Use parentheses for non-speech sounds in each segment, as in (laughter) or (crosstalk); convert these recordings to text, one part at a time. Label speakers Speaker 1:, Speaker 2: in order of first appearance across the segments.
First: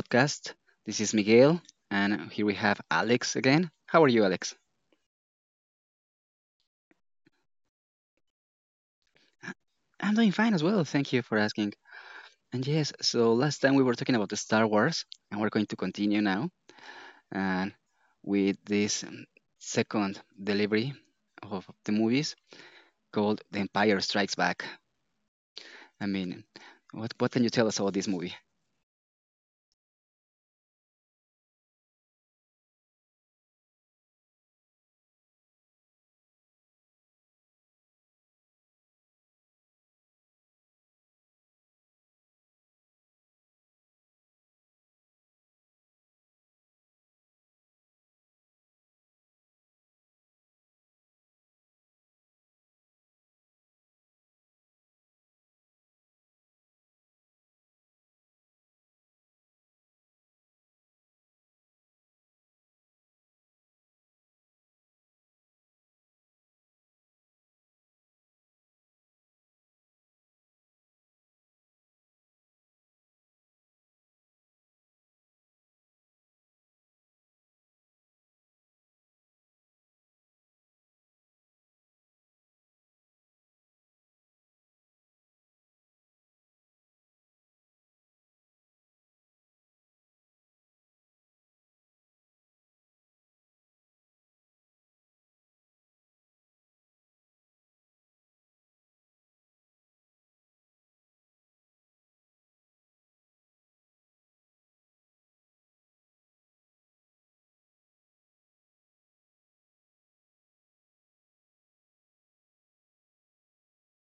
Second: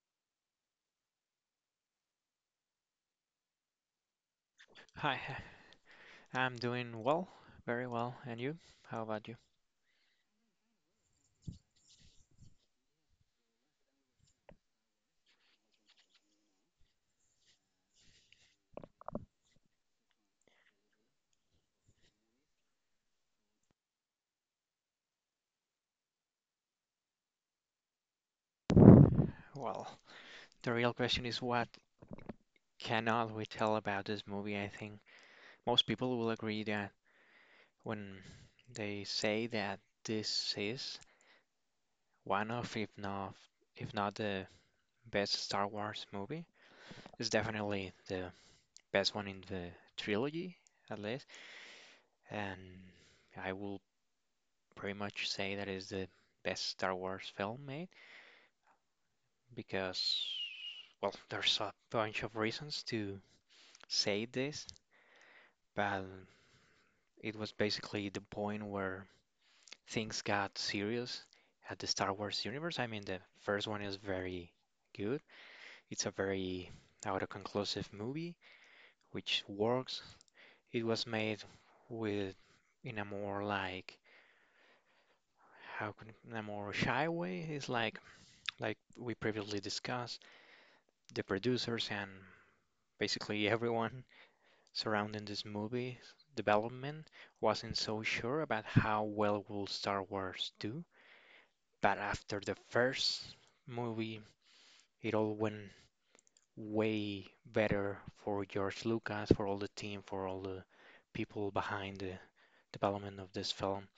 Speaker 1: podcast. This is Miguel, and here we have Alex again. How are you, Alex?
Speaker 2: Hi, I'm doing well, very well. And you? How about you?
Speaker 1: I'm doing fine as well. Thank you for asking. And yes, so last time we were talking about the Star Wars, and we're going to continue now and with this second delivery of the movies called The Empire Strikes Back. I mean, what can you tell us about this movie?
Speaker 2: Well, the real question is what cannot we tell about this movie? I think most people will agree that when they say that this is one of, if not the best Star Wars movie, it's definitely the best one in the trilogy, at least. And I will pretty much say that is the best Star Wars film made. Because, well, there's a bunch of reasons to say this, but it was basically the point where things got serious at the Star Wars universe. I mean, the first one is very good, it's a very autoconclusive movie, which works. It was made with in a more like how can in a more shy way. It's like we previously discussed the producers and basically (laughs) everyone surrounding this movie development wasn't so sure about how well will Star Wars do, but after the first movie, it all went way better for George Lucas, for all the team, for all the people behind the development of this film.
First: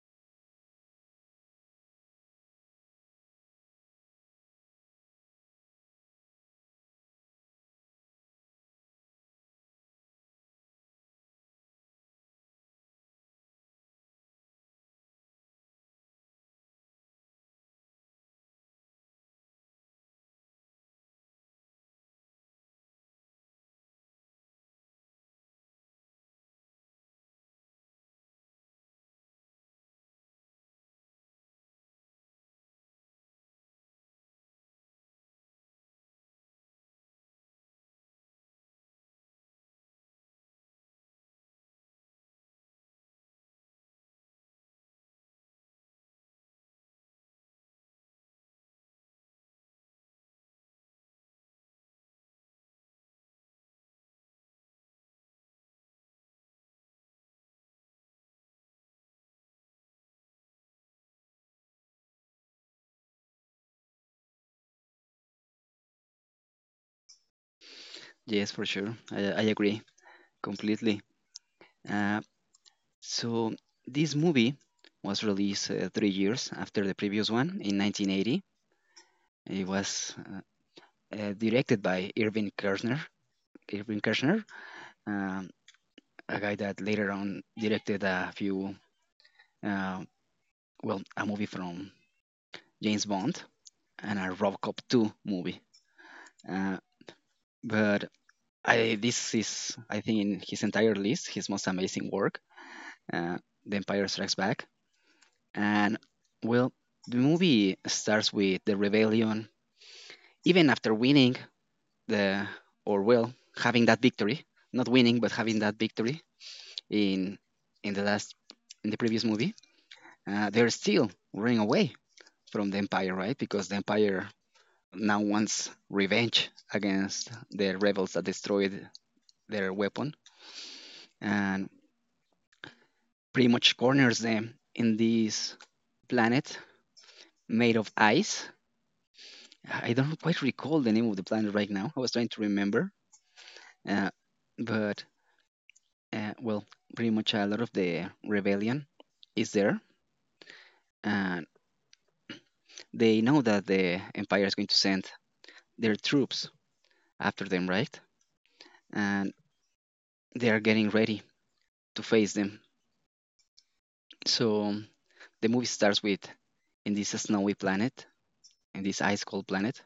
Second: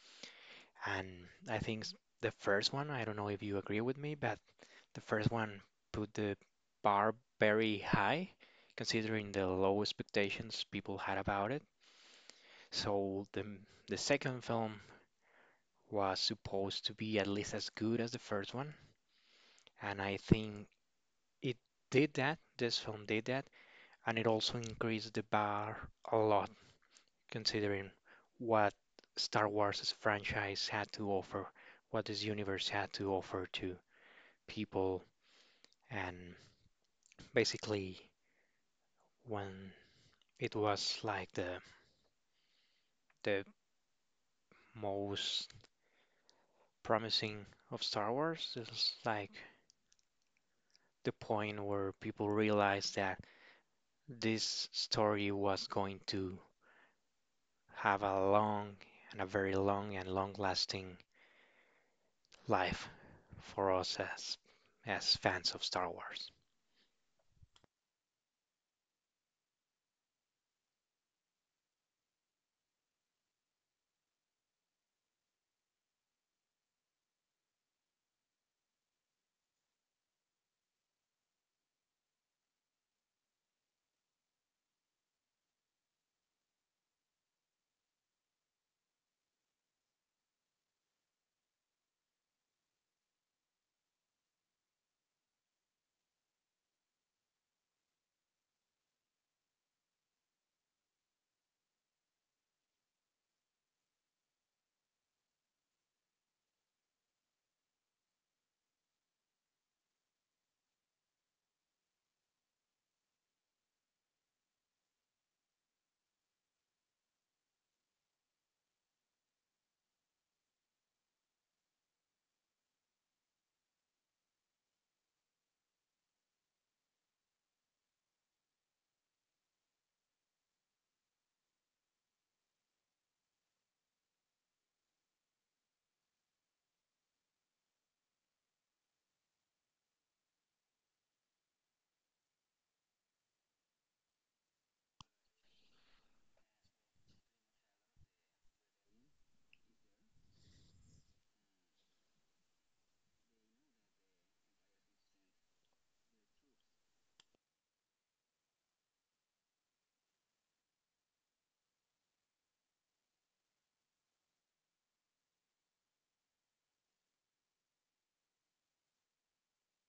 Speaker 2: And I think the first one, I don't know if you agree with me, but the first one put the bar very high, considering the low expectations people had about it. So the second film was supposed to be at least as good as the first one, and I think it did that. This film did that, and it also increased the bar a lot, considering what Star Wars' franchise had to offer, what this universe had to offer to people, and basically when it was like the most promising of Star Wars, it's like the point where people realized that this story was going to have a long and a very long and long lasting life for us as fans of Star Wars.
Speaker 1: Yes, for sure. I agree completely. Uh, So this movie was released 3 years after the previous one in 1980. It was directed by Irving Kershner. Irving Kershner, um, a guy that later on directed uh, a movie from James Bond and a RoboCop 2 movie. Uh, but this is, I think, in his entire list, his most amazing work, uh, The Empire Strikes Back. And, well, the movie starts with the rebellion even after winning the or well having that victory, not winning but having that victory in in the last in the previous movie. Uh, they're still running away from the empire, right? Because the empire now wants revenge against the rebels that destroyed their weapon and pretty much corners them in this planet made of ice. I don't quite recall the name of the planet right now. I was trying to remember, uh, but well, pretty much a lot of the rebellion is there. And they know that the empire is going to send their troops after them, right? And they are getting ready to face them. So the movie starts with in this snowy planet, in this ice cold planet,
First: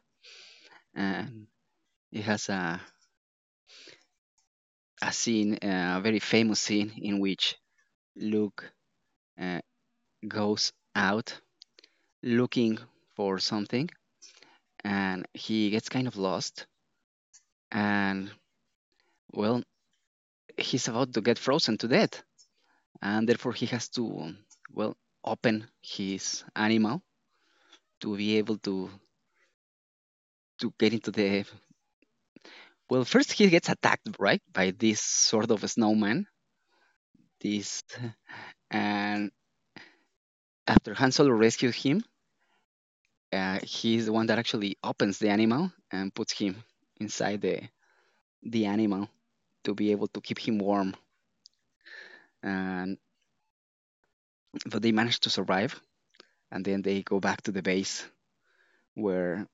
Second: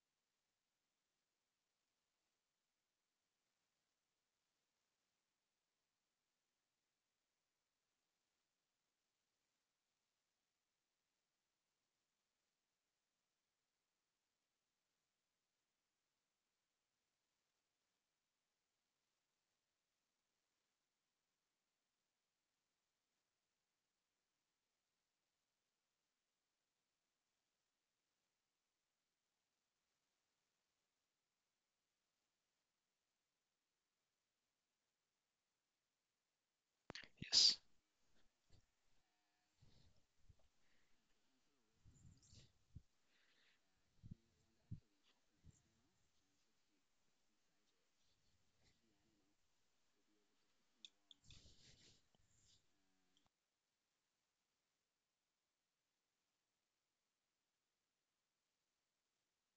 Speaker 1: and it has a scene, a very famous scene in which Luke uh, goes out looking for something and he gets kind of lost and well he's about to get frozen to death, and therefore he has to, well, open his animal to be able to get into the. Well, first he gets attacked, right, by this sort of a snowman.
Speaker 2: Yes.
Speaker 1: This and after Han Solo rescues him, he's the one that actually opens the animal and puts him inside the animal to be able to keep him warm. And but they manage to survive, and then they go back to the base where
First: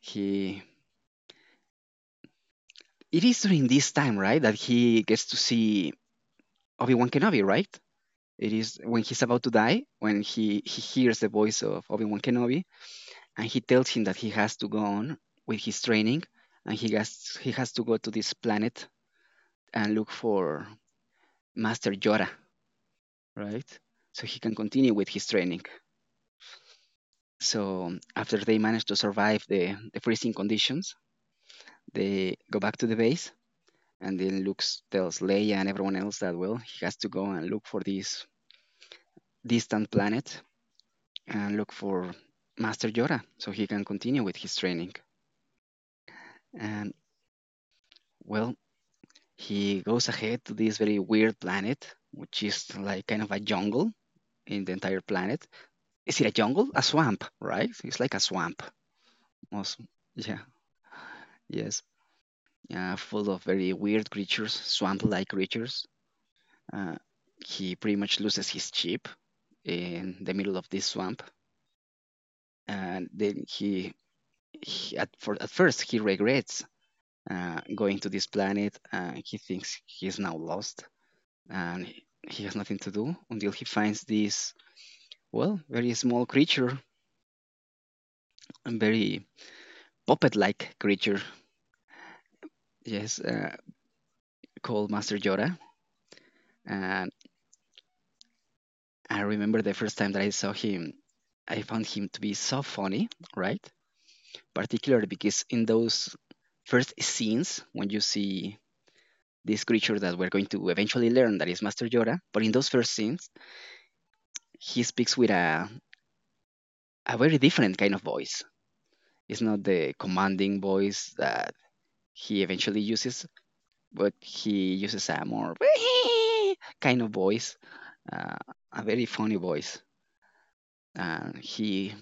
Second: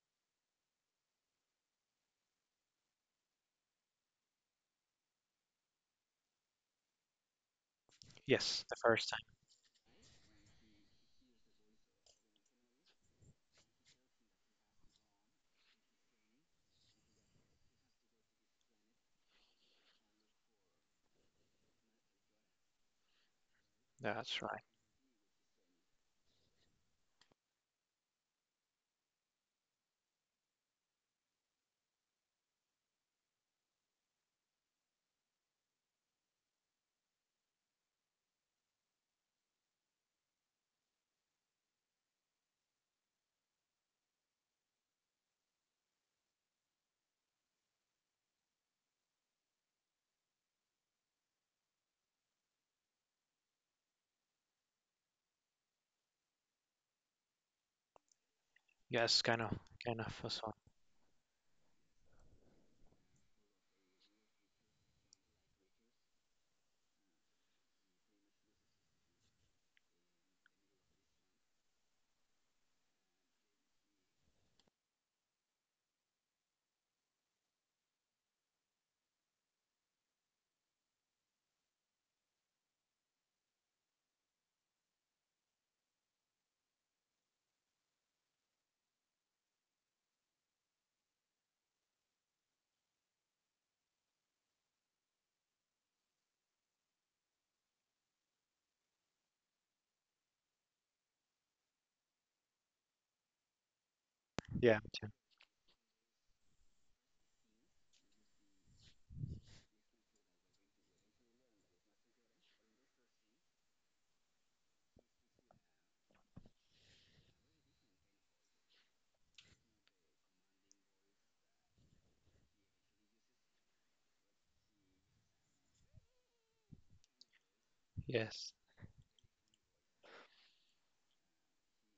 Speaker 1: he It is during this time, right, that he gets to see Obi Wan Kenobi, right? It
Speaker 2: Yes, the
Speaker 1: is when
Speaker 2: first
Speaker 1: he's
Speaker 2: time.
Speaker 1: about to die, when he hears the voice of Obi Wan Kenobi, and he tells him that he has to go on with his training, and he has to go to this planet and look for Master Yoda, right? So he
Speaker 2: That's
Speaker 1: can
Speaker 2: right.
Speaker 1: continue with his training. So after they manage to survive the freezing conditions, they go back to the base, and then Luke tells Leia and everyone else that well, he has to go and look for this distant planet and look for Master Yoda so he can continue with his training. And well, he goes ahead to this very weird planet, which is like kind of a jungle in the entire planet. Is it a jungle? A swamp, right? It's like a swamp.
Speaker 2: Yes,
Speaker 1: Awesome.
Speaker 2: kind of
Speaker 1: Yeah,
Speaker 2: was one.
Speaker 1: yes. Full of very weird creatures, swamp like creatures. Uh, he pretty much loses his ship in the middle of this swamp. And then at first, he regrets going to this planet. He thinks he is now lost and he has nothing to do until he finds this, well, very small creature, a very puppet like creature, yes, called Master Yoda. And I remember the first time that I saw him, I found him to be so funny, right?
Speaker 2: Yeah.
Speaker 1: Particularly because in those first scenes, when you see this creature that we're going to eventually learn that is Master Yoda, but in those first scenes, he speaks with a very different kind of voice. It's not the commanding voice that he eventually uses, but he uses a more (laughs) kind of voice, uh,
Speaker 2: Yes.
Speaker 1: a very funny voice. And he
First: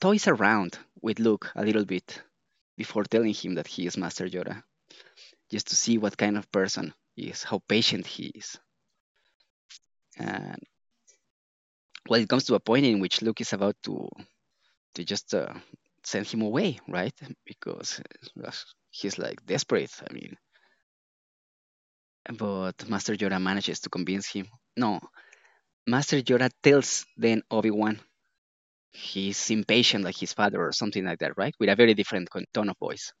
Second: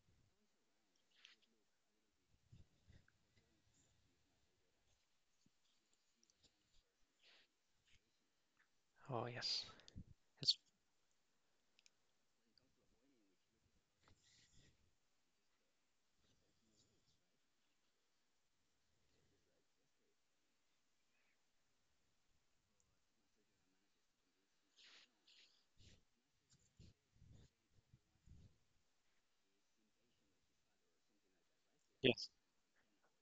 Speaker 1: toys around with Luke a little bit before telling him that he is Master Yoda, just to see what kind of person he is, how patient he is.
Speaker 2: Oh yes. It's,
Speaker 1: And well, it comes to a point in which Luke is about to just send him away, right? Because uh, he's like desperate. I mean, But Master Yoda manages to convince him. No, Master Yoda tells then Obi Wan he's impatient like his father or something like that, right? With a very
Speaker 2: yes.
Speaker 1: different tone of voice.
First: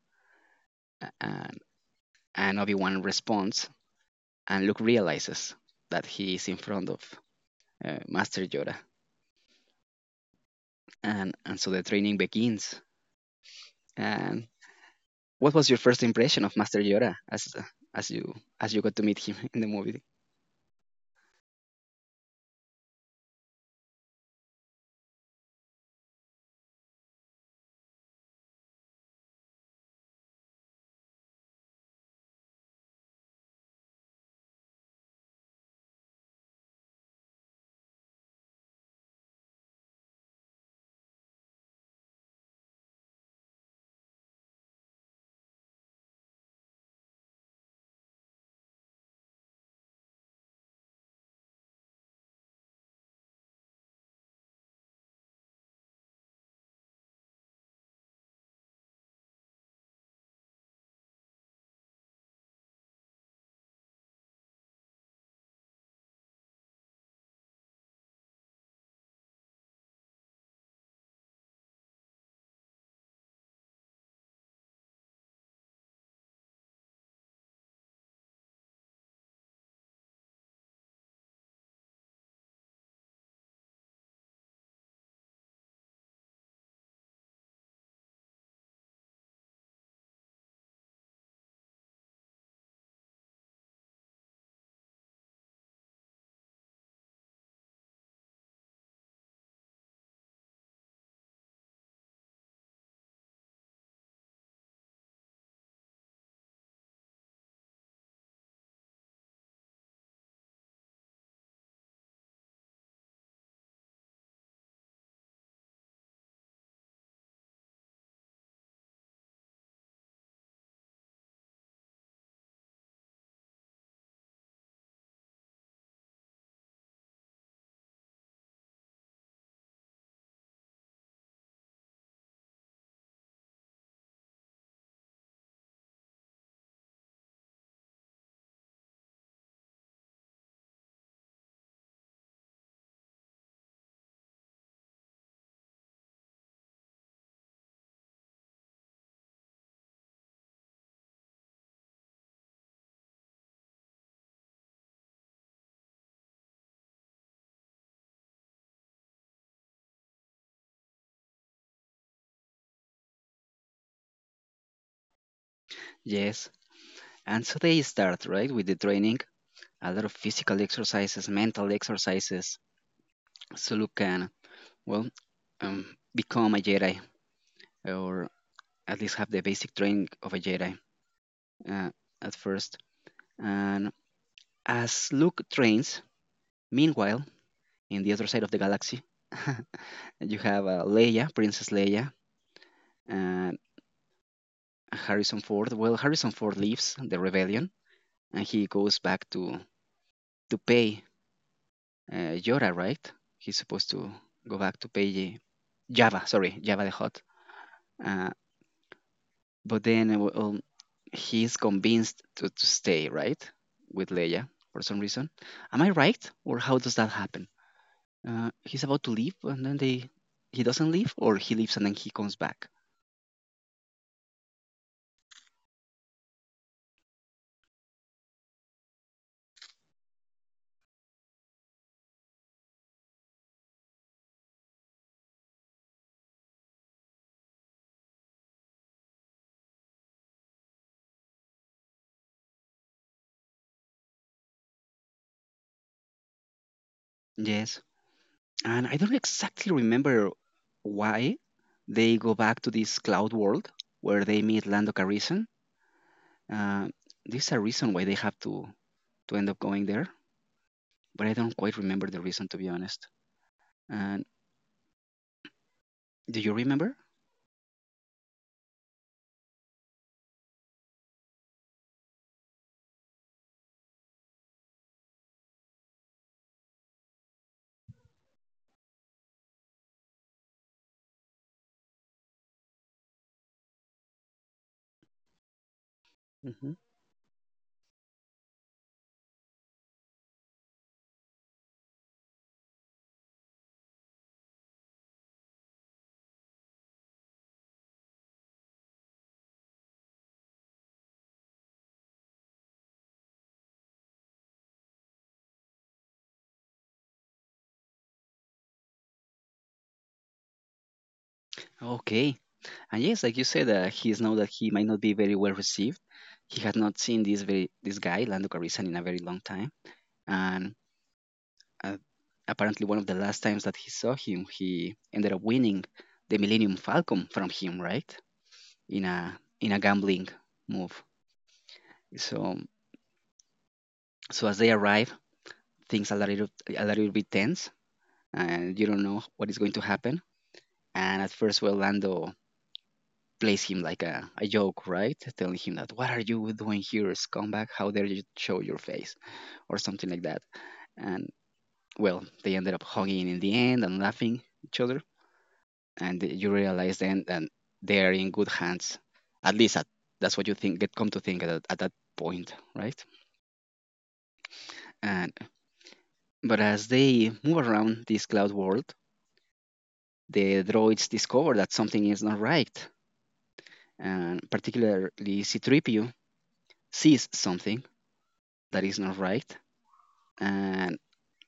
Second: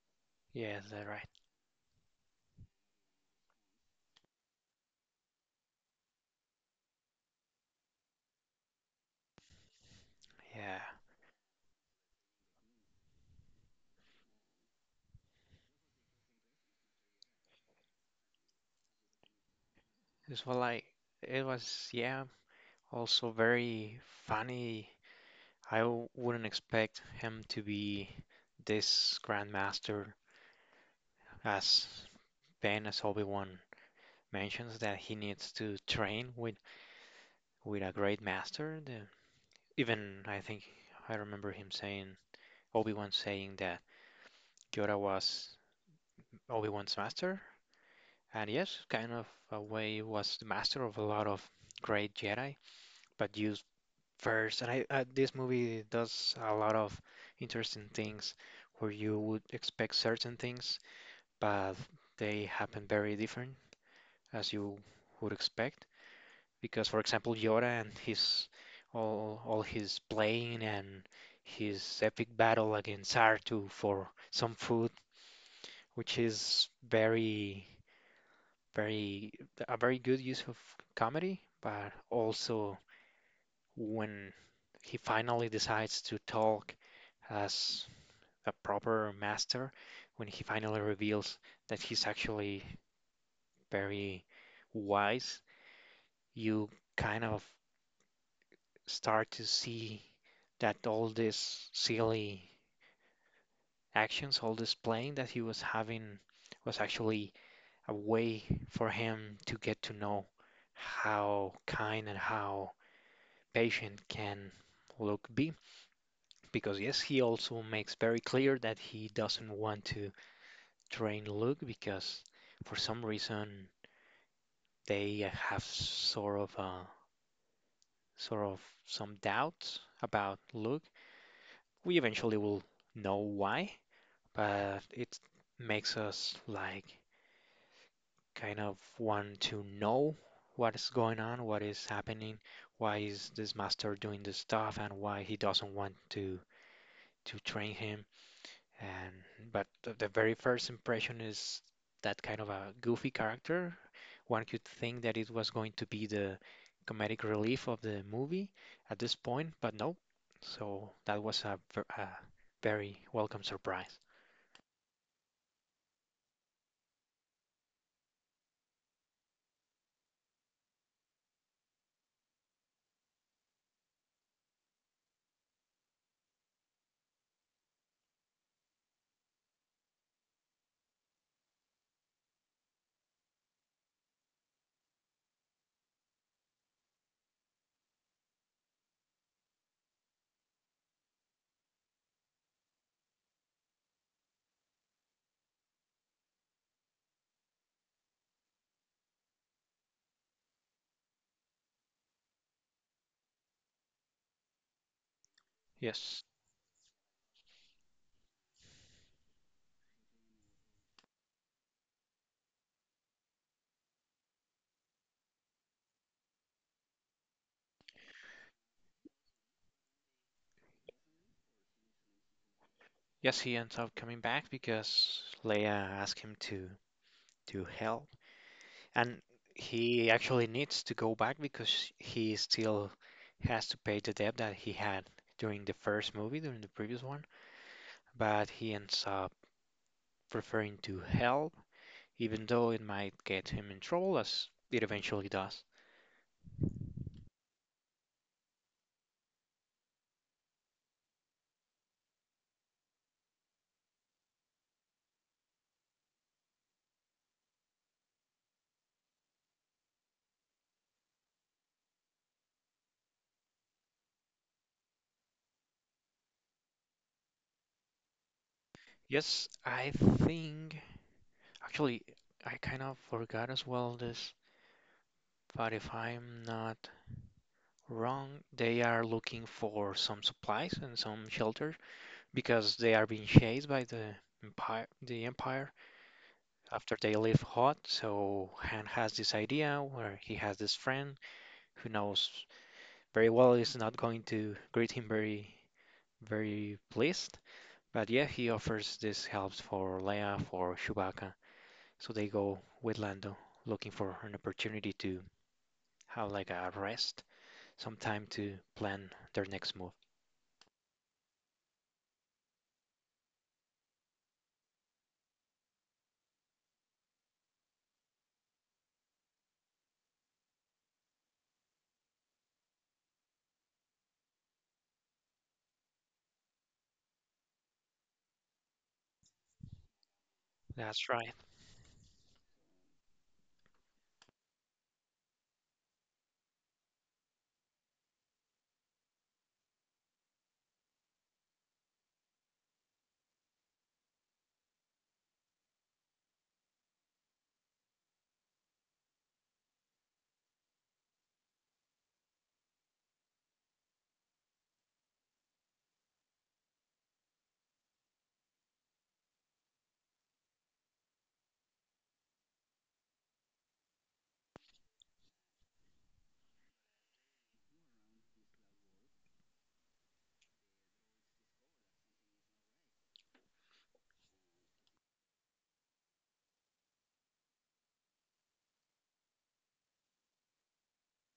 Speaker 2: Yes, that's
Speaker 1: A-
Speaker 2: right.
Speaker 1: And, and Obi Wan responds, and Luke realizes that he is in front of Master Yoda.
Speaker 2: Yeah.
Speaker 1: And so the training begins. And what was your first impression of Master Yoda as, you, as you got to meet him (laughs) in the movie?
Speaker 2: It's well like it was also very funny. I wouldn't expect him to be this grandmaster as Ben, as Obi-Wan mentions that he needs to train with a great master, the, even I think I remember him saying Obi-Wan saying that Yoda was Obi-Wan's master, and yes, kind of a way was the master of a lot of great Jedi, but used first. And this movie does a lot of interesting things where you would expect certain things, but they happen very different as you would expect. Because for example Yoda and his all his playing and his epic battle against Sartu for some food, which is very very a very good use of comedy, but also when he finally decides to talk as a proper master, when he finally reveals that he's actually very wise, you kind of start to see that all these silly actions, all this playing that he was having was actually a way for him to get to know how kind and how patient can Luke be. Because yes, he also makes very clear that he doesn't want to train Luke because for some reason they have sort of some doubts about Luke. We eventually will know why, but it makes us like kind of want to know what is going on, what is happening, why is this master doing this stuff, and why he doesn't want to train him. And but the very first impression is that kind of a goofy character. One could think that it was going to be the comedic relief of the movie at this point, but no. So that was a very welcome surprise.
Speaker 1: Yes. And so they start, right, with the training, a lot of physical exercises, mental exercises, so you can, well, um, become a Jedi, or at least have the basic training of a Jedi uh, at first. And as Luke trains, meanwhile, in the other side of the galaxy, (laughs) you have Princess Leia, and Harrison Ford. Well, Harrison Ford leaves the rebellion, and he goes back to pay Yora, right? He's supposed to go back to Paige.
Speaker 2: Yes.
Speaker 1: Java, sorry, Java the Hot. Uh, but then well, he's convinced to stay, right? With Leia for some reason. Am I right? Or how does that happen? He's about to leave and then they he doesn't leave or he leaves and then he comes back.
Speaker 2: Yes, he ends up coming back because Leia asked him to help, and he actually needs to go back because he still has to pay the debt that he had during the first movie, during the previous one. But he ends up preferring to help, even though it might get him in trouble, as it eventually does.
Speaker 1: Yes. And I don't exactly remember why they go back to this cloud world where they meet Lando Calrissian. Uh, this is a reason why they have to end up going there. But I don't quite remember the reason to be honest. And do you remember?
Speaker 2: Yes, I think actually I kind of forgot as well this, but if I'm not wrong. They are looking for some supplies and some shelter because they are being chased by the empire. The empire
Speaker 1: Hmm.
Speaker 2: after they leave Hot. So Han has this idea where he has this friend who knows very well is not going to greet him very, very pleased. But yeah, he offers this help for Leia for Chewbacca. So they go with Lando looking for an opportunity to have like a rest, some time to plan their next move.
Speaker 1: Okay. And yes, like you said, he is now that he might not be very well received. He had not seen this guy Lando Calrissian in a very long time, and uh, apparently one of the last times that he saw him, he ended up winning the Millennium Falcon from him, right? In a gambling move.
Speaker 2: That's right.
Speaker 1: So so as they arrive, things are a little bit tense, and you don't know what is going to happen. And at first, well, Lando plays him like a joke, right? Telling him that, what are you doing here, scumbag? How dare you show your face? Or something like that. And well, they ended up hugging in the end and laughing each other. And you realize then that they are in good hands. At least at, that's what you think, get come to think at that point, right? And but as they move around this cloud world, the droids discover that something is not right. And particularly C3PO sees something that is not right and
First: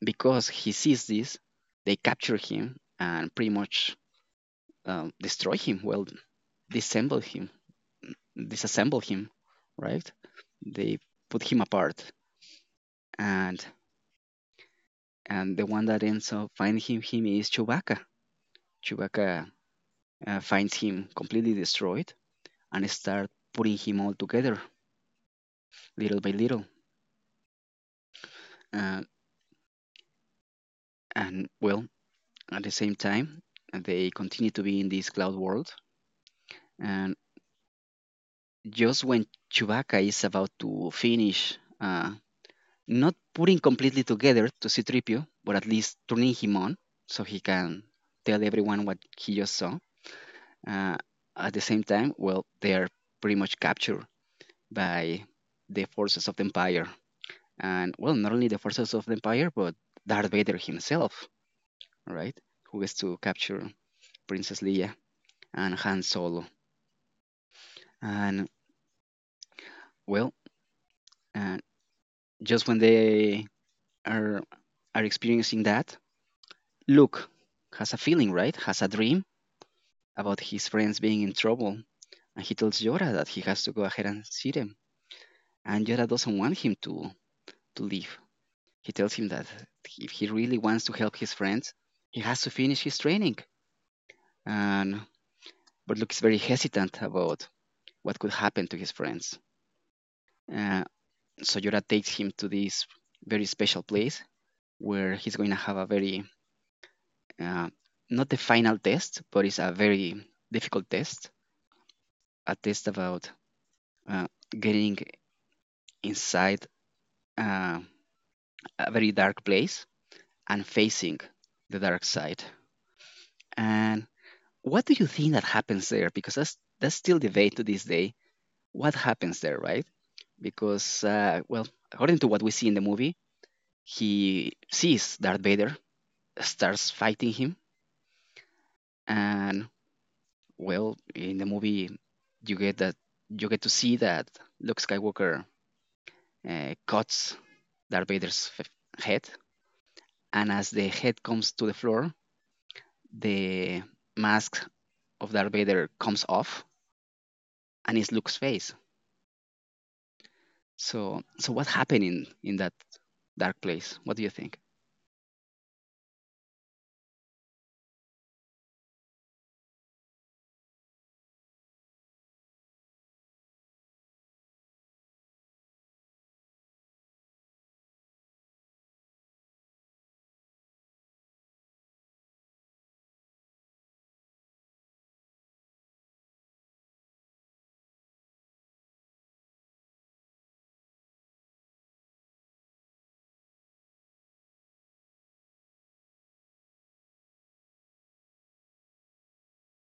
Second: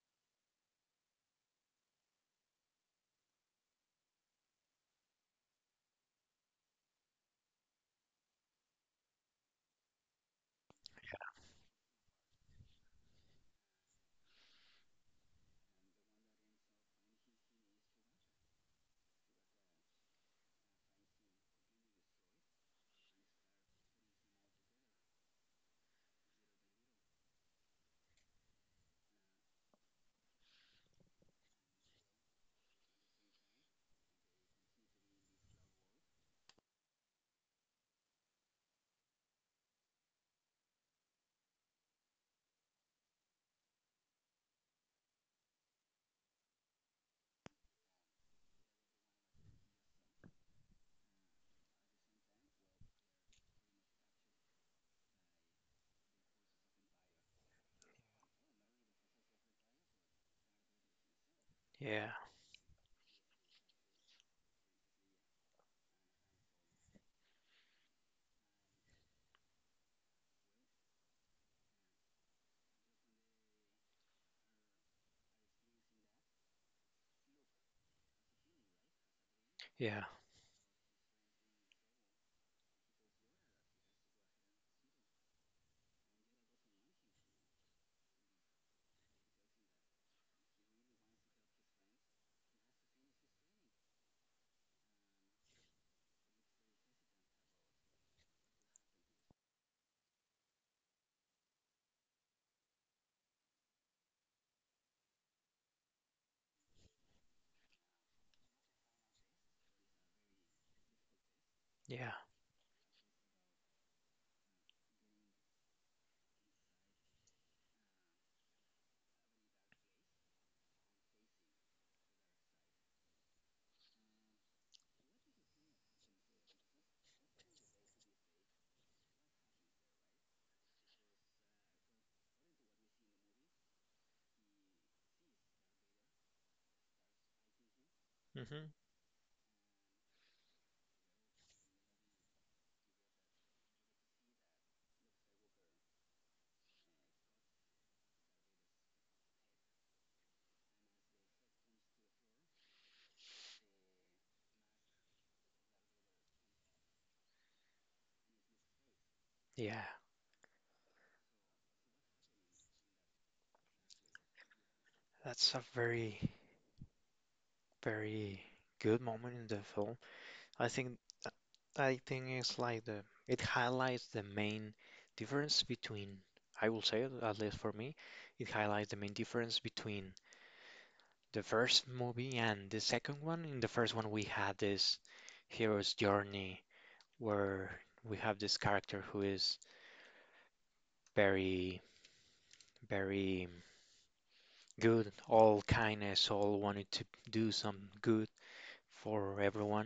Speaker 1: because he sees this, they capture him and pretty much destroy him. Well, disassemble him, disassemble him, right? They put him apart, and the one that ends up finding him is Chewbacca. Chewbacca finds him completely destroyed and start putting him all together little by little. Uh, and well, at the same time, they continue to be in this cloud world, and just when Chewbacca is about to finish, not putting completely together to C3PO, but at least turning him on so he can tell everyone what he just saw. Uh, at the same time, well, they are pretty much captured by the forces of the Empire. And, well, not only the forces of the Empire, but Darth Vader himself,
Speaker 2: Yeah,
Speaker 1: right? Who gets to capture Princess Leia and Han Solo. And, well, uh, just when the are are experiencing that, Luke has a feeling, right? Has a dream
Speaker 2: yeah,
Speaker 1: about his friends being in trouble, and he tells Yoda that he has to go ahead and see them. And Yoda doesn't want him to leave. He tells him that if he really wants to help his friends, he has to finish his training. And but Luke is very hesitant about what could happen to his friends. Uh, so Yoda takes him to this very special place where he's going to have a very uh, not the final test, but it's a very difficult test,
Speaker 2: yeah.
Speaker 1: a test about uh, getting inside uh, a very dark place and facing the dark side. And what do you think that happens there? Because that's still debate to this day. What happens there, right? Because well, according to what we see in the movie, he sees Darth Vader, starts fighting him,
Speaker 2: Hmm.
Speaker 1: and Well, in the movie, you get that you get to see that Luke Skywalker cuts Darth Vader's f- head, and as the head comes to the floor, the mask of Darth Vader comes off, and it's Luke's face.
Speaker 2: Yeah,
Speaker 1: So what happened in that dark place? What do you think?
Speaker 2: that's a very, very good moment in the film. I think I think it's like the it highlights the main difference between I will say at least for me, it highlights the main difference between the first movie and the second one. In the first one, we had this hero's journey where we have this character who is very, very good, all kindness, all wanted to do some good for everyone.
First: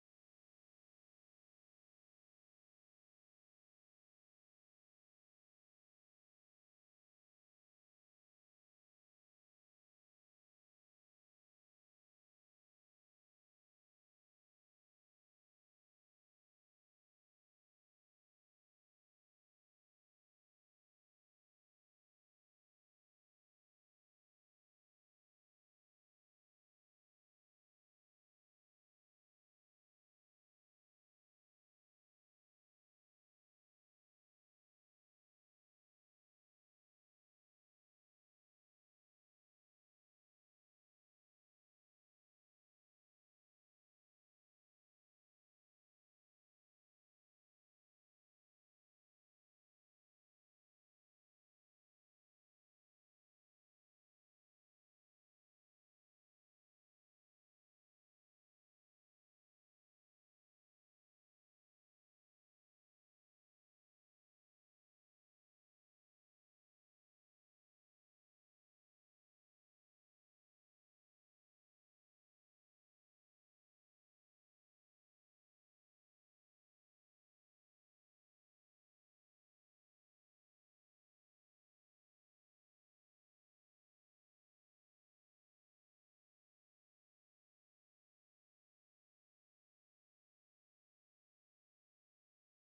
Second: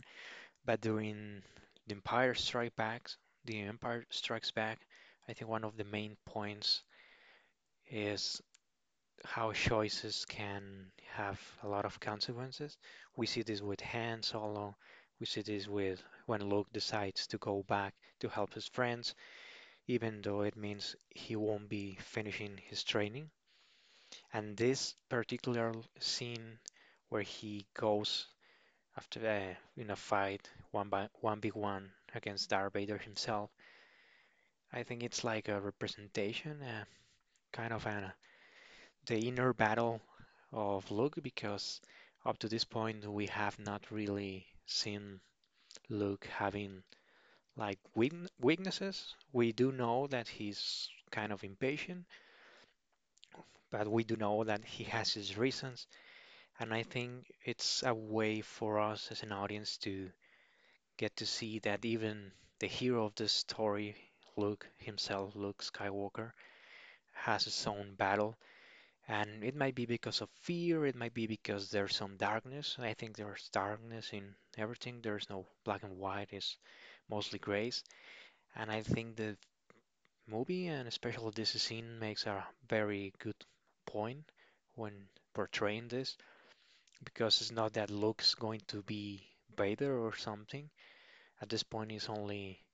Speaker 2: But during the Empire Strikes Back, the Empire Strikes Back, I think one of the main points is how choices can have a lot of consequences. We see this with Han Solo. We see this with when Luke decides to go back to help his friends, even though it means he won't be finishing his training. And this particular scene where he goes after in a fight one by one v one against Darth Vader himself. I think it's like a representation, kind of an, uh, the inner battle of Luke because up to this point we have not really seen Luke having like weaknesses. We do know that he's kind of impatient, but we do know that he has his reasons, and I think it's a way for us as an audience to get to see that even the hero of this story, Luke himself, Luke Skywalker, has his own battle. And it might be because of fear, it might be because there's some darkness. I think there's darkness in everything. There's no black and white, it's mostly grays. And I think the movie, and especially this scene, makes a very good point when portraying this, because it's not that Luke's going to be Vader or something. At this point, it's only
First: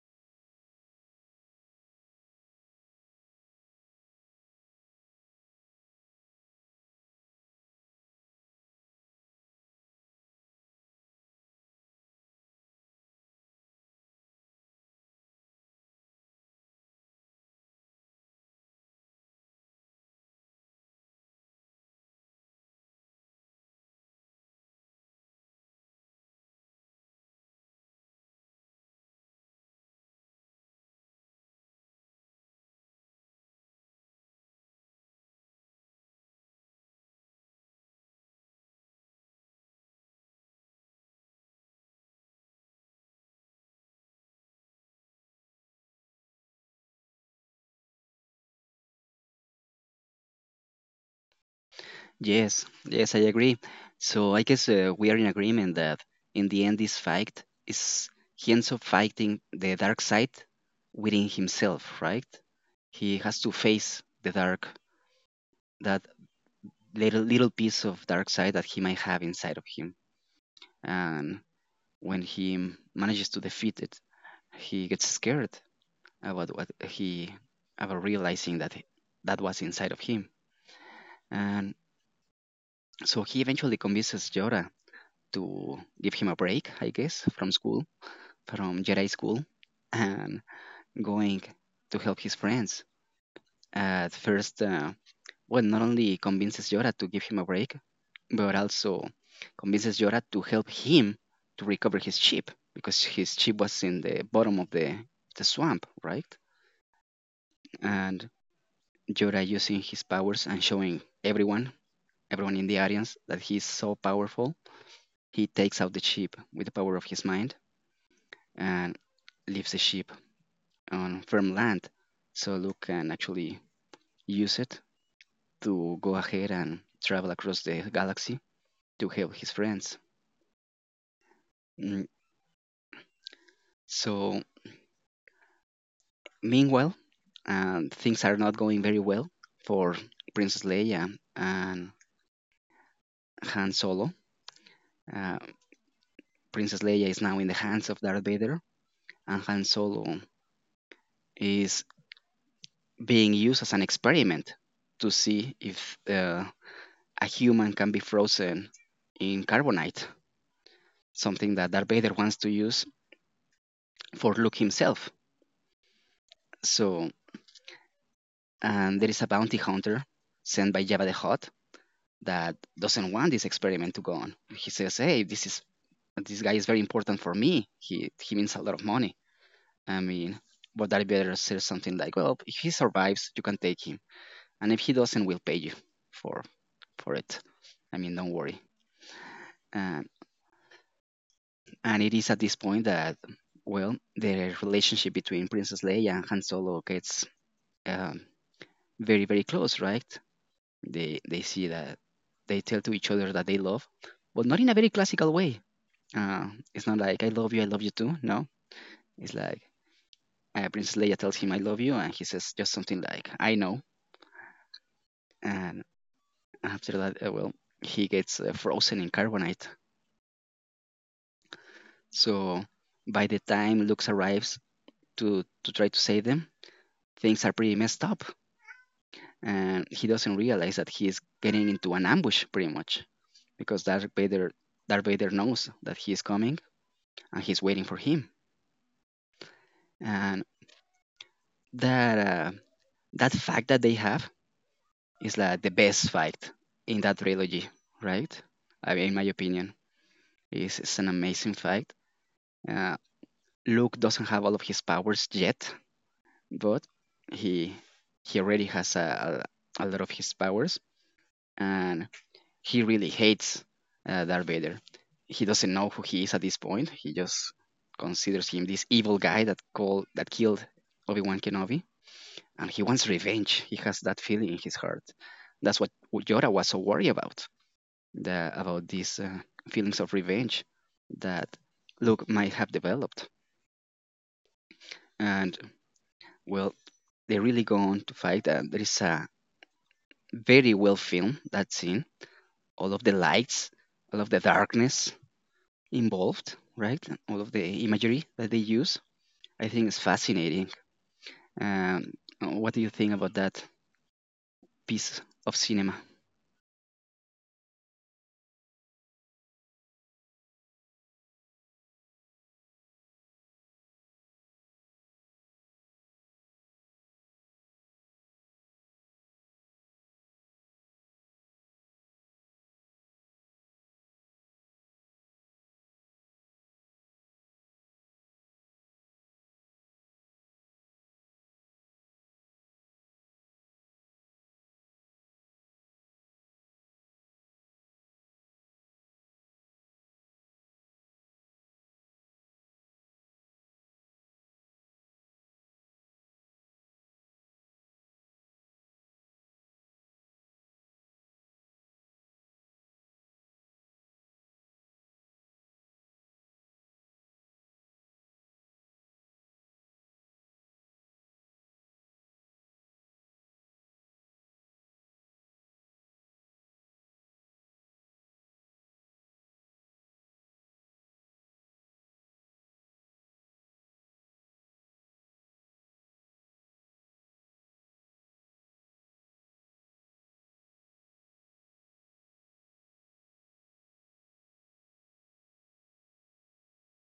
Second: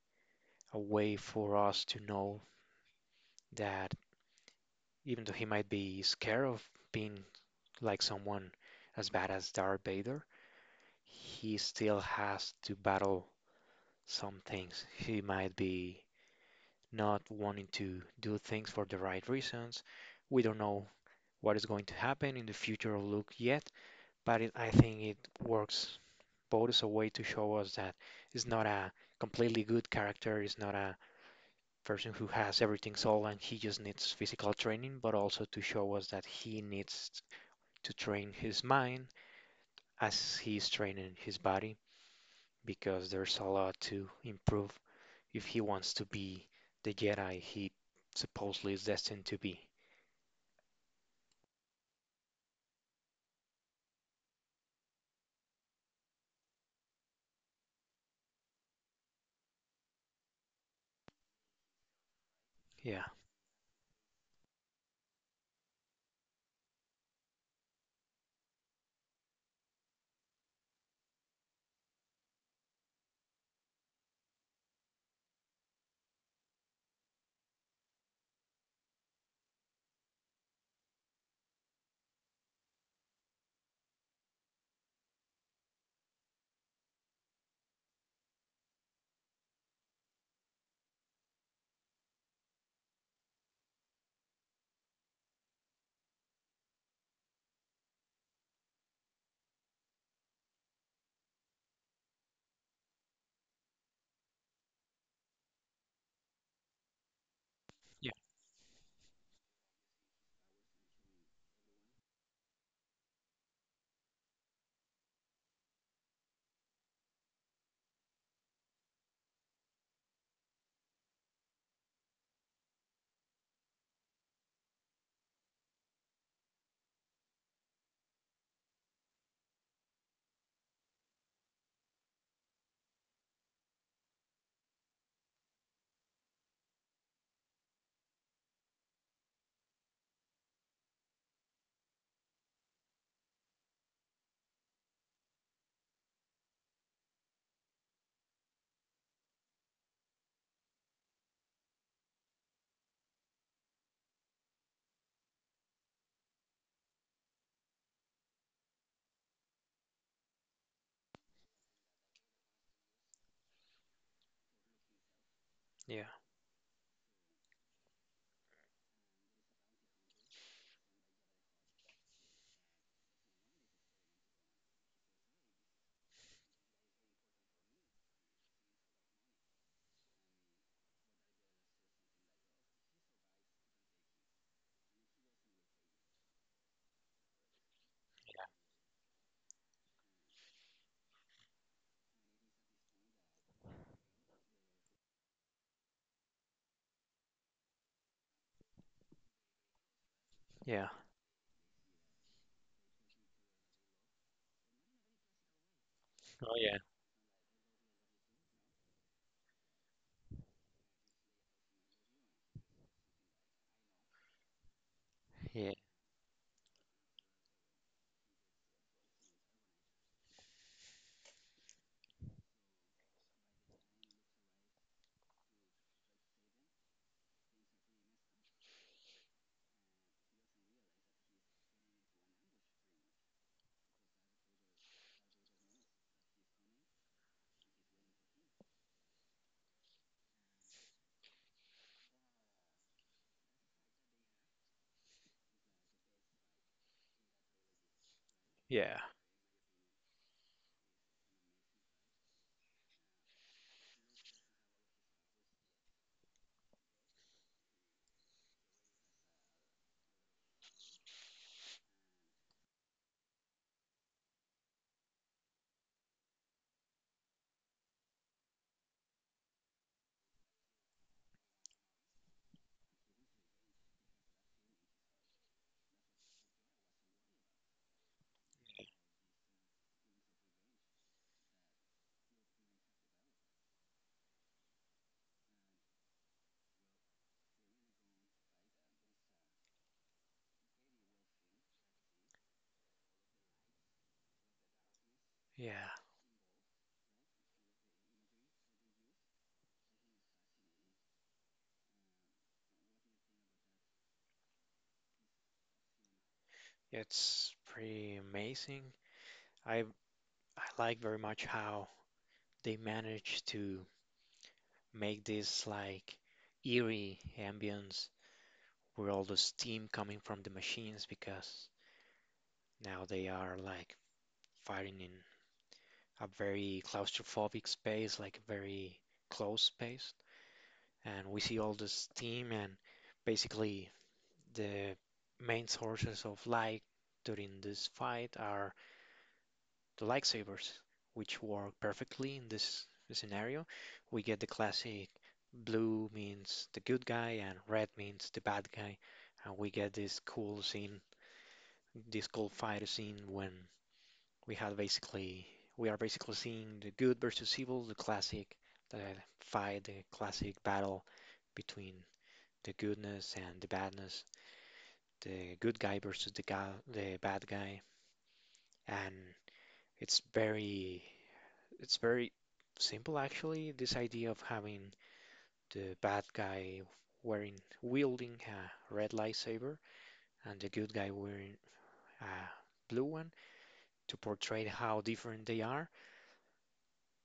Speaker 2: a way for us to know that even though he might be scared of being like someone as bad as Darth Vader, he still has to battle some things. He might be not wanting to do things for the right reasons. We don't know what is going to happen in the future of Luke yet, but I think it works both as a way to show us that it's not a completely good character, it's not a person who has everything solved and he just needs physical training, but also to show us that he needs to train his mind as he's training his body because there's a lot to improve if he wants to be the Jedi he supposedly is destined to be.
Speaker 1: Yes, yes, I agree. So I guess we are in agreement that in the end, this fight is he ends up fighting the dark side within himself, right?
Speaker 2: Yeah.
Speaker 1: He has to face the dark, that little piece of dark side that he might have inside of him. And when he manages to defeat it, he gets scared about what he about realizing that that was inside of him. And so he eventually convinces Jorah to give him a break, I guess, from school, from Jedi school, and going to help his friends. At first, well, not only convinces Yoda to give him a break, but also convinces Yoda to help him to recover his ship because his ship was in the bottom of the swamp, right?
Speaker 2: Yeah.
Speaker 1: And Yoda using his powers and showing everyone, everyone in the audience, that he's so powerful. He takes out the ship with the power of his mind and leaves the ship on firm land, so Luke can actually use it to go ahead and travel across the galaxy to help his friends. Mm, so, meanwhile, things are not going very well for Princess Leia and Han Solo. Uh, Princess Leia is now in the hands of Darth Vader, and Han Solo is being used as an experiment to see if a human can be frozen in carbonite, something that Darth Vader wants to use for Luke himself.
Speaker 2: Yeah,
Speaker 1: So, and there is a bounty hunter sent by Jabba the Hutt that doesn't want this experiment to go on. He says, "Hey, this guy is very important for me. He means a lot of money. I mean, would that better say something like, well, if he survives, you can take him, and if he doesn't, we'll pay you for for it. I mean, don't worry." And it is at this point that well, the relationship between Princess Leia and Han Solo gets um, very close, right?
Speaker 2: yeah.
Speaker 1: They see that they tell to each other that they love, but not in a very classical way. Uh,
Speaker 2: Oh yeah.
Speaker 1: it's not like I love you too. No, it's like Princess Leia tells him I love you, and he says just something like I know.
Speaker 2: Yeah,
Speaker 1: And after that, well, he gets frozen in carbonite. So by the time Luke arrives to try to save them, things are pretty messed up, and he doesn't realize that he is getting into an ambush pretty much because Darth Vader knows that he is coming and he's waiting for him. And that uh, that fact that they have is like the best fight in that trilogy, right? I
Speaker 2: yeah,
Speaker 1: mean, in my opinion, it's an amazing fight. Uh, Luke doesn't have all of his powers yet, but he he already has a lot of his powers, and he really hates Darth Vader. He doesn't know who he is at this point. He just considers him this evil guy that killed Obi Wan Kenobi, and he wants revenge. He has that feeling in his heart. That's what Yora was so worried about, about these feelings of revenge that Luke might have developed. And well, they really go on to fight. And there is a very well filmed that scene. All of the lights, all of the darkness
Speaker 2: yeah.
Speaker 1: involved, right? All of the imagery that they use, I think is fascinating. Um, what do you think about that piece of cinema?
Speaker 2: It's pretty amazing. I I like very much how they managed to make this like eerie ambience with all the steam coming from the machines because now they are like fighting in a very claustrophobic space, like a very close space. And we see all the steam and basically the main sources of light during this fight are the lightsabers, which work perfectly in this scenario. We get the classic blue means the good guy and red means the bad guy. And we get this cool scene, this cool fight scene when we have basically, we are basically seeing the good versus evil, the classic the fight, the classic battle between the goodness and the badness, the good guy versus the bad guy. And it's very It's very simple, actually. This idea of having the bad guy wearing wielding a red lightsaber and the good guy wearing a blue one to portray how different they are,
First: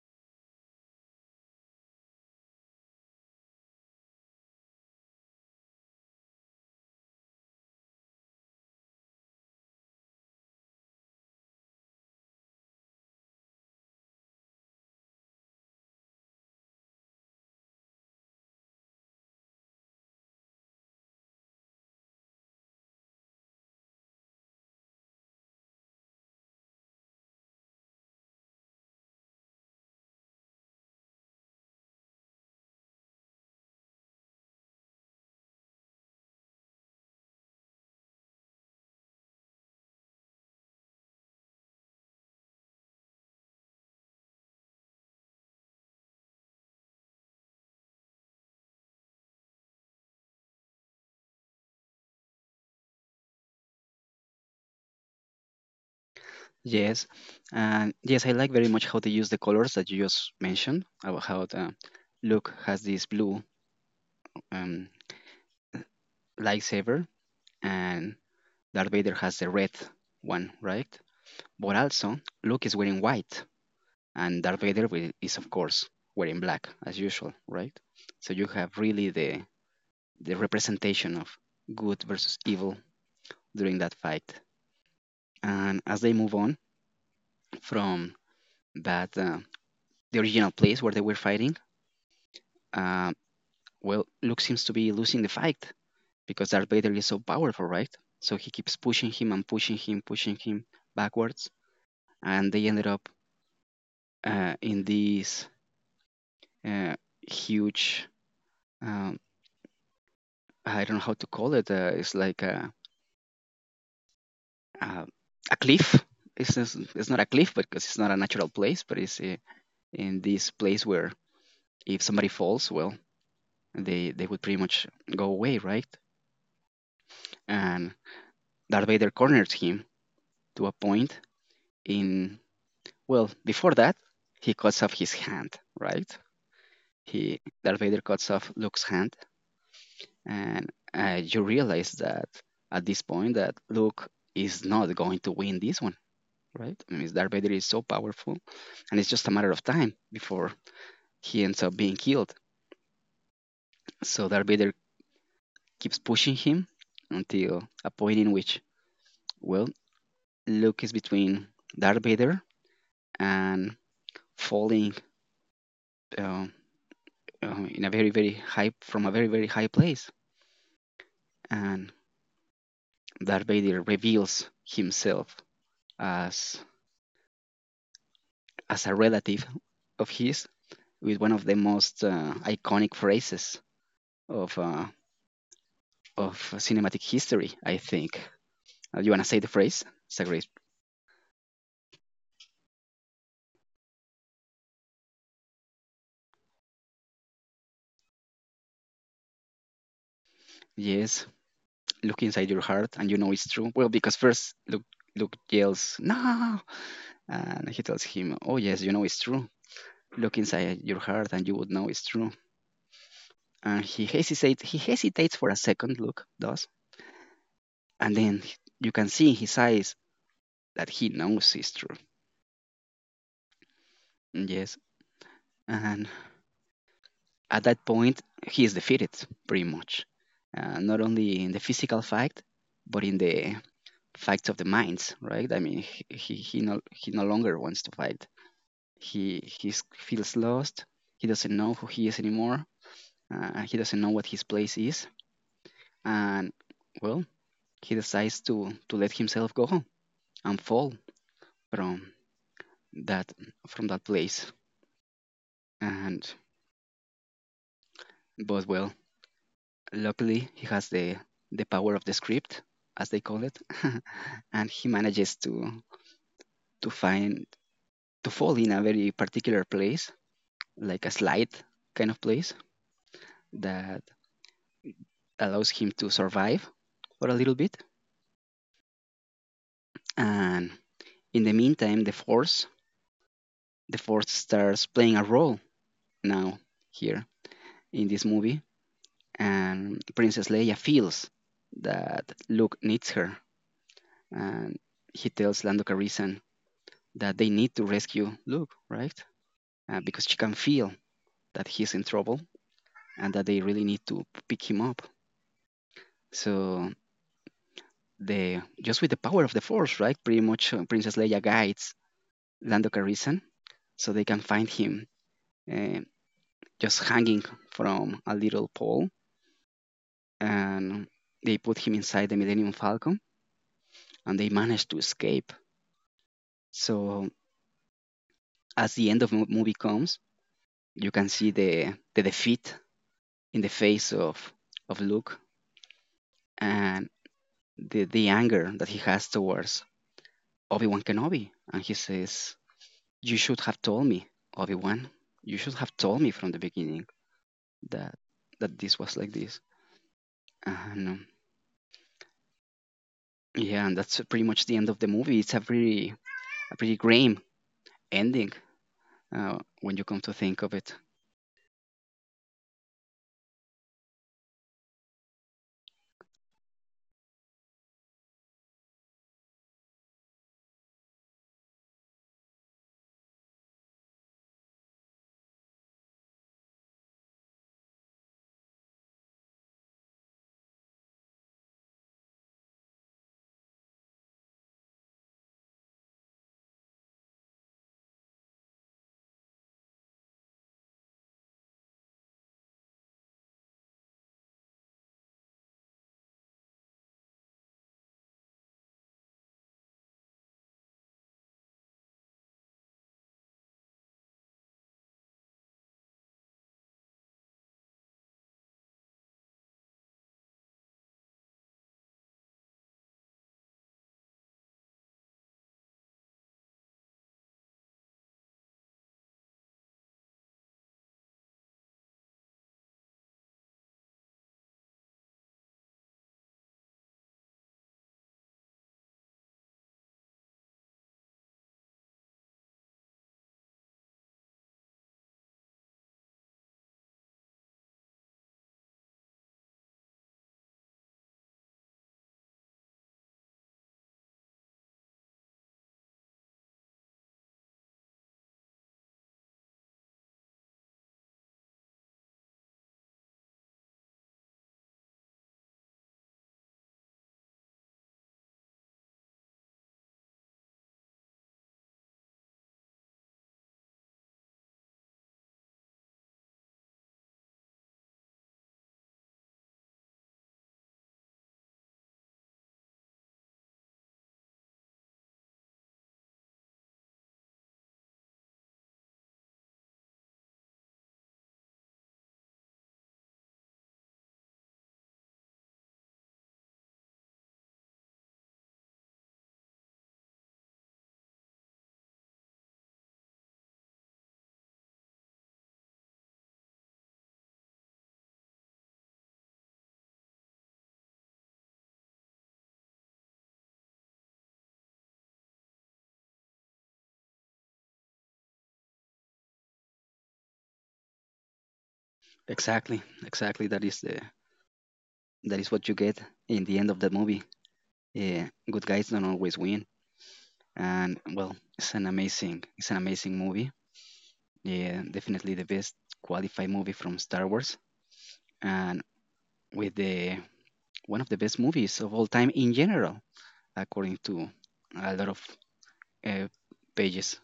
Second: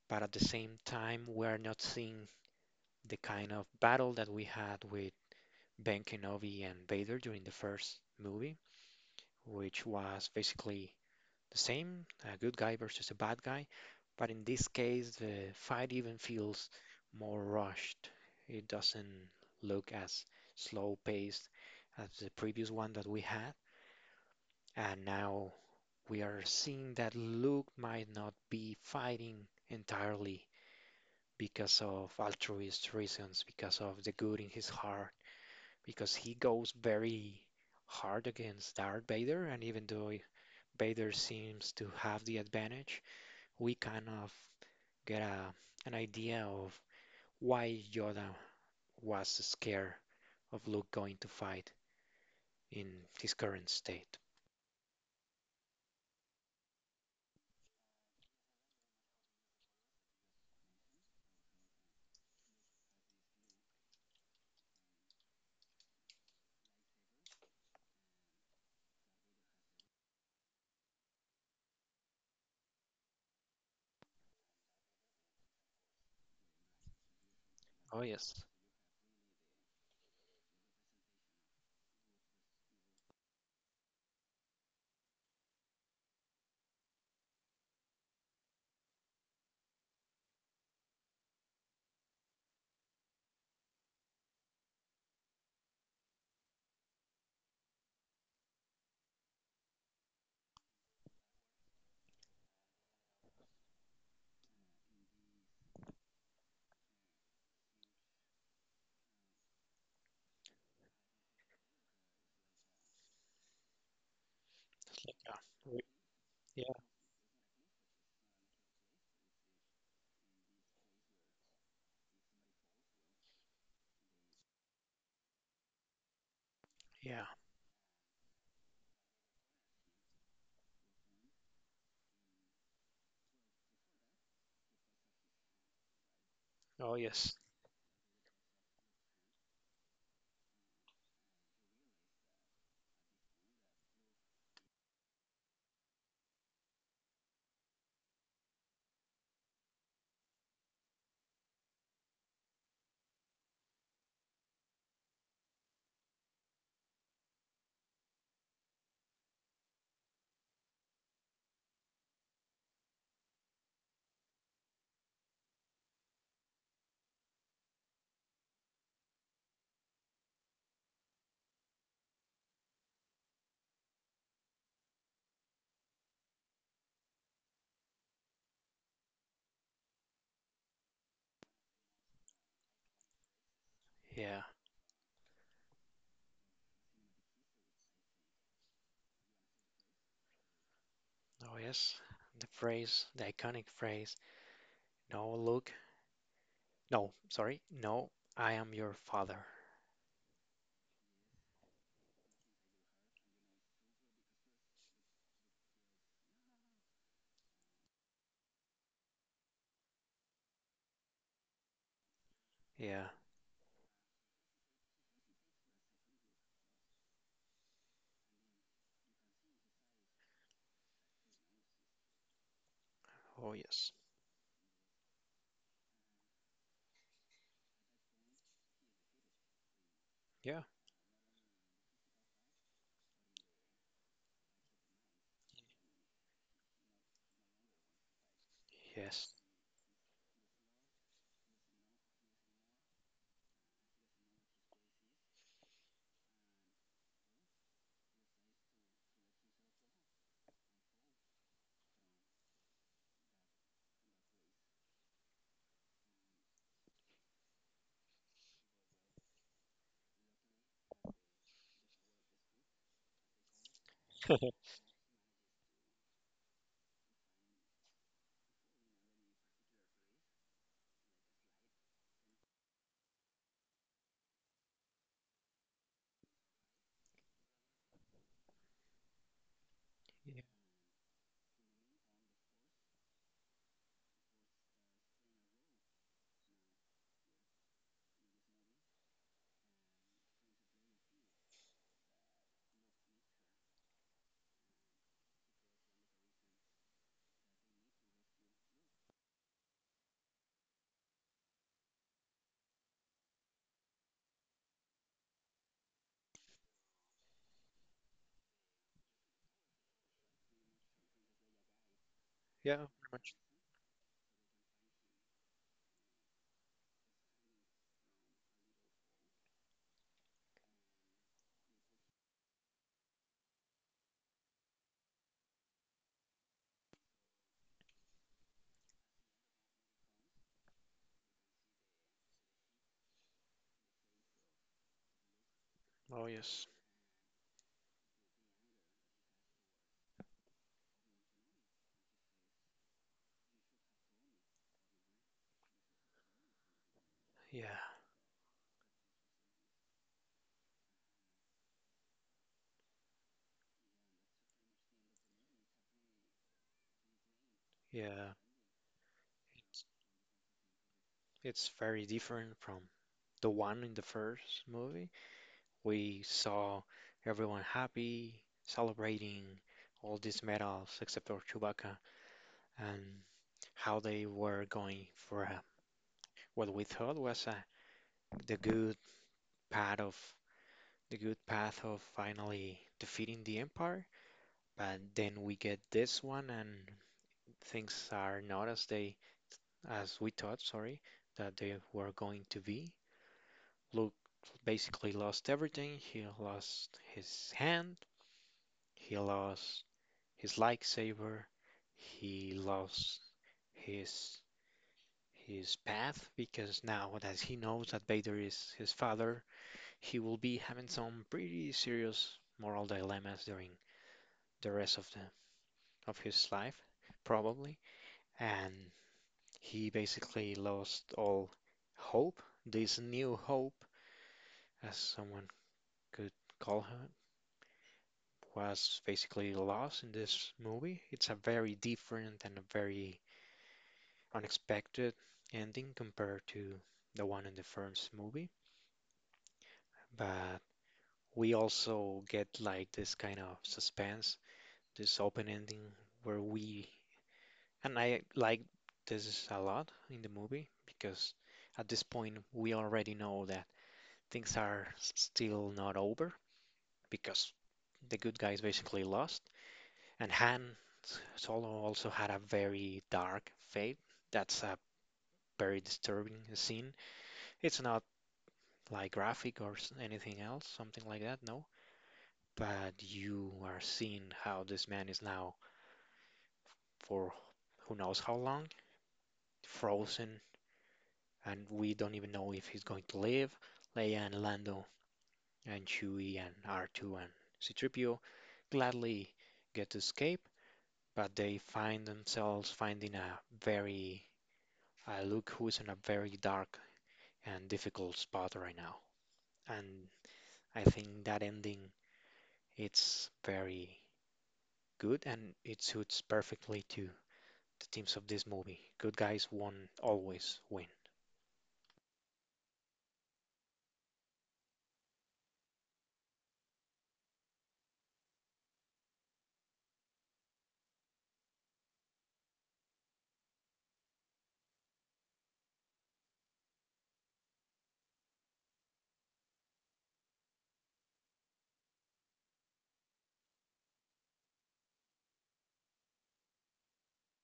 Speaker 2: but at the same time, we are not seeing the kind of battle that we had with Ben Kenobi and Vader during the first movie, which was basically the same, a good guy versus a bad guy, but in this case, the fight even feels more rushed. It doesn't look as slow paced as the previous one that we had, and now we are seeing that Luke might not be fighting entirely because of altruist reasons, because of the good in his heart, because he goes very hard against Darth Vader, and even though Vader seems to have the advantage, we kind of get an idea of why Yoda was scared of Luke going to fight in his current state.
Speaker 1: Yes, and yes, I like very much how they use the colors that you just mentioned about how the Luke has this blue um, lightsaber, and Darth Vader has the red one, right? But also, Luke is wearing white, and Darth Vader is, of course, wearing black as usual, right?
Speaker 2: Oh,
Speaker 1: So you
Speaker 2: yes.
Speaker 1: have really the representation of good versus evil during that fight. And as they move on from that, the original place where they were fighting. uh, Well, Luke seems to be losing the fight because Darth Vader is so powerful, right? So he keeps pushing him and pushing him backwards, and they ended up in this uh, huge. Um, I don't know how to call it. It's like a,
Speaker 2: Yeah.
Speaker 1: a
Speaker 2: We-
Speaker 1: cliff.
Speaker 2: Yeah.
Speaker 1: It's not a cliff because it's not a natural place, but it's in this place where if somebody falls, well, they would pretty much go away, right?
Speaker 2: Yeah.
Speaker 1: And Darth Vader corners him to a point in Well, before that, he cuts off his hand, right?
Speaker 2: Oh,
Speaker 1: He
Speaker 2: yes.
Speaker 1: Darth Vader cuts off Luke's hand, and you realize that at this point that Luke is not going to win this one, right? I mean, Darth Vader is so powerful, and it's just a matter of time before he ends up being killed. So Darth Vader keeps pushing him until a point in which, well, Luke is between Darth Vader and falling uh, in a very, very high from a very, very high place, and Darth Vader reveals himself as a relative of his with one of the most iconic phrases
Speaker 2: Yeah.
Speaker 1: of uh, of cinematic history, I think. You wanna say the phrase? It's a great.
Speaker 2: Oh, yes. The phrase, the iconic phrase, no, Luke. No, sorry. No, I am your father.
Speaker 1: Yes, look inside your heart, and you know it's true. Well, because first Luke yells no, and he tells him, "Oh yes, you know it's true. Look inside your heart, and you would know it's true."
Speaker 2: Yeah.
Speaker 1: And he hesitates. He hesitates for a second. Luke does, and then you can see in his eyes that he knows is true.
Speaker 2: Oh, yes.
Speaker 1: Yes. And at that point, he is defeated pretty much,
Speaker 2: Yeah.
Speaker 1: not only in the physical fight, but in the fight of the minds, right? I mean, he no longer wants to fight.
Speaker 2: Yes.
Speaker 1: He feels lost. He doesn't know who he is anymore. He doesn't know what his place is, and well, he decides to let himself go and fall from that from that place. And but well, luckily, he has the power of the script, as they call it, (laughs) and he manages to find to fall in a very particular place, like a slide kind of place that allows him to survive for a little bit.
Speaker 2: Yeah.
Speaker 1: And in the meantime, the force starts playing a role now here in this movie, and Princess Leia feels that Luke needs her, and he tells Lando Calrissian that they need to rescue Luke, right? Because she can feel that he's in trouble and that they really need to pick him up. So the just with the power of the Force, right? Pretty much Princess Leia guides
Speaker 2: Yeah.
Speaker 1: Lando
Speaker 2: Pretty much.
Speaker 1: Calrissian so they can find him uh, just hanging from a little pole, and they put him inside the Millennium Falcon, and they manage to escape. So as the end of the movie comes, you can see the defeat in the face of Luke
Speaker 2: Oh, yes.
Speaker 1: and the anger that he has towards Obi Wan Kenobi, and he says, "You should have told me, Obi Wan. You should have told me from the beginning
Speaker 2: Yeah.
Speaker 1: that this was like this." And yeah, and that's pretty much the end of the movie. It's a pretty grim
Speaker 2: Yeah.
Speaker 1: ending when you come to think of it.
Speaker 2: It's very different from the one in the first movie. We saw everyone happy, celebrating all these medals except for Chewbacca and how they were going for what we thought was the good path of the good path of finally defeating the Empire. But then we get this one and things are not as they as we thought, sorry, that they were going to be. Luke basically lost everything. He lost his hand, he lost his lightsaber, he lost his his path because now that he knows that Vader is his father, he will be having some pretty serious moral dilemmas during the rest of his life, probably. And he basically lost all hope, this new hope, as someone could call her, was basically lost in this movie. It's a very different and a very unexpected ending compared to the one in the first movie. But we also get like this kind of suspense, this open ending where and I like this a lot in the movie because at this point we already know that things are still not over because the good guys basically lost. And Han Solo also had a very dark fate. That's a very disturbing scene. It's not like graphic or anything else, something like that, no. But you are seeing how this man is now, for who knows how long, frozen, and we don't even know if he's going to live. Leia and Lando and Chewie and R2 and C-3PO gladly get to escape, but they find themselves finding a very Luke, who's in a very dark and difficult spot right now. And I think that ending, it's very good and it suits perfectly to the themes of this movie. Good guys won, always win.
Speaker 1: Exactly, exactly. That is what you get in the end of the movie. Yeah, good guys don't always win, and well, it's an amazing movie. Yeah, definitely the best qualified movie from Star Wars, and with the one of the best movies of all time in general, according to a lot of uh, pages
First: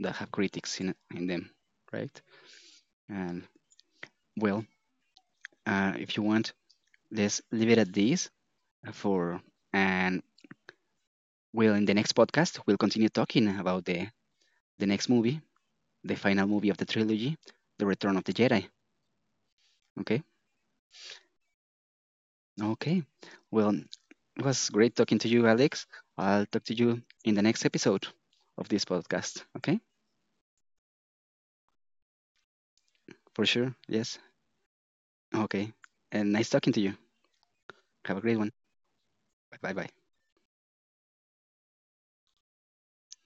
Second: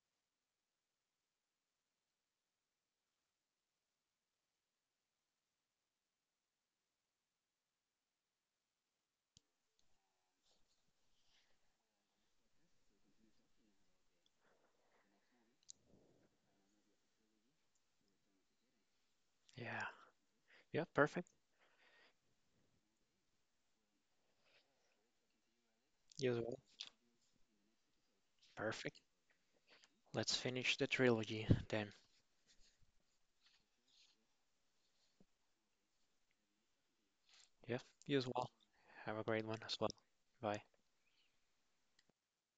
Speaker 1: that have critics in them, right? And well, if you want, let's leave it at this for and we'll in the next podcast we'll continue talking about the next movie, the final movie of the trilogy, The Return of the Jedi.
Speaker 2: Yeah.
Speaker 1: Okay.
Speaker 2: Yeah, perfect.
Speaker 1: Okay. Well, it was great talking to you, Alex.
Speaker 2: You as
Speaker 1: I'll
Speaker 2: well.
Speaker 1: talk to you in the next episode of this
Speaker 2: Perfect.
Speaker 1: podcast. Okay?
Speaker 2: Let's finish the trilogy then.
Speaker 1: For sure. Yes. Okay. And nice talking to you.
Speaker 2: Yeah,
Speaker 1: Have
Speaker 2: you
Speaker 1: a
Speaker 2: as
Speaker 1: great
Speaker 2: well.
Speaker 1: one.
Speaker 2: Have a great one
Speaker 1: Bye
Speaker 2: as
Speaker 1: bye.
Speaker 2: well. Bye.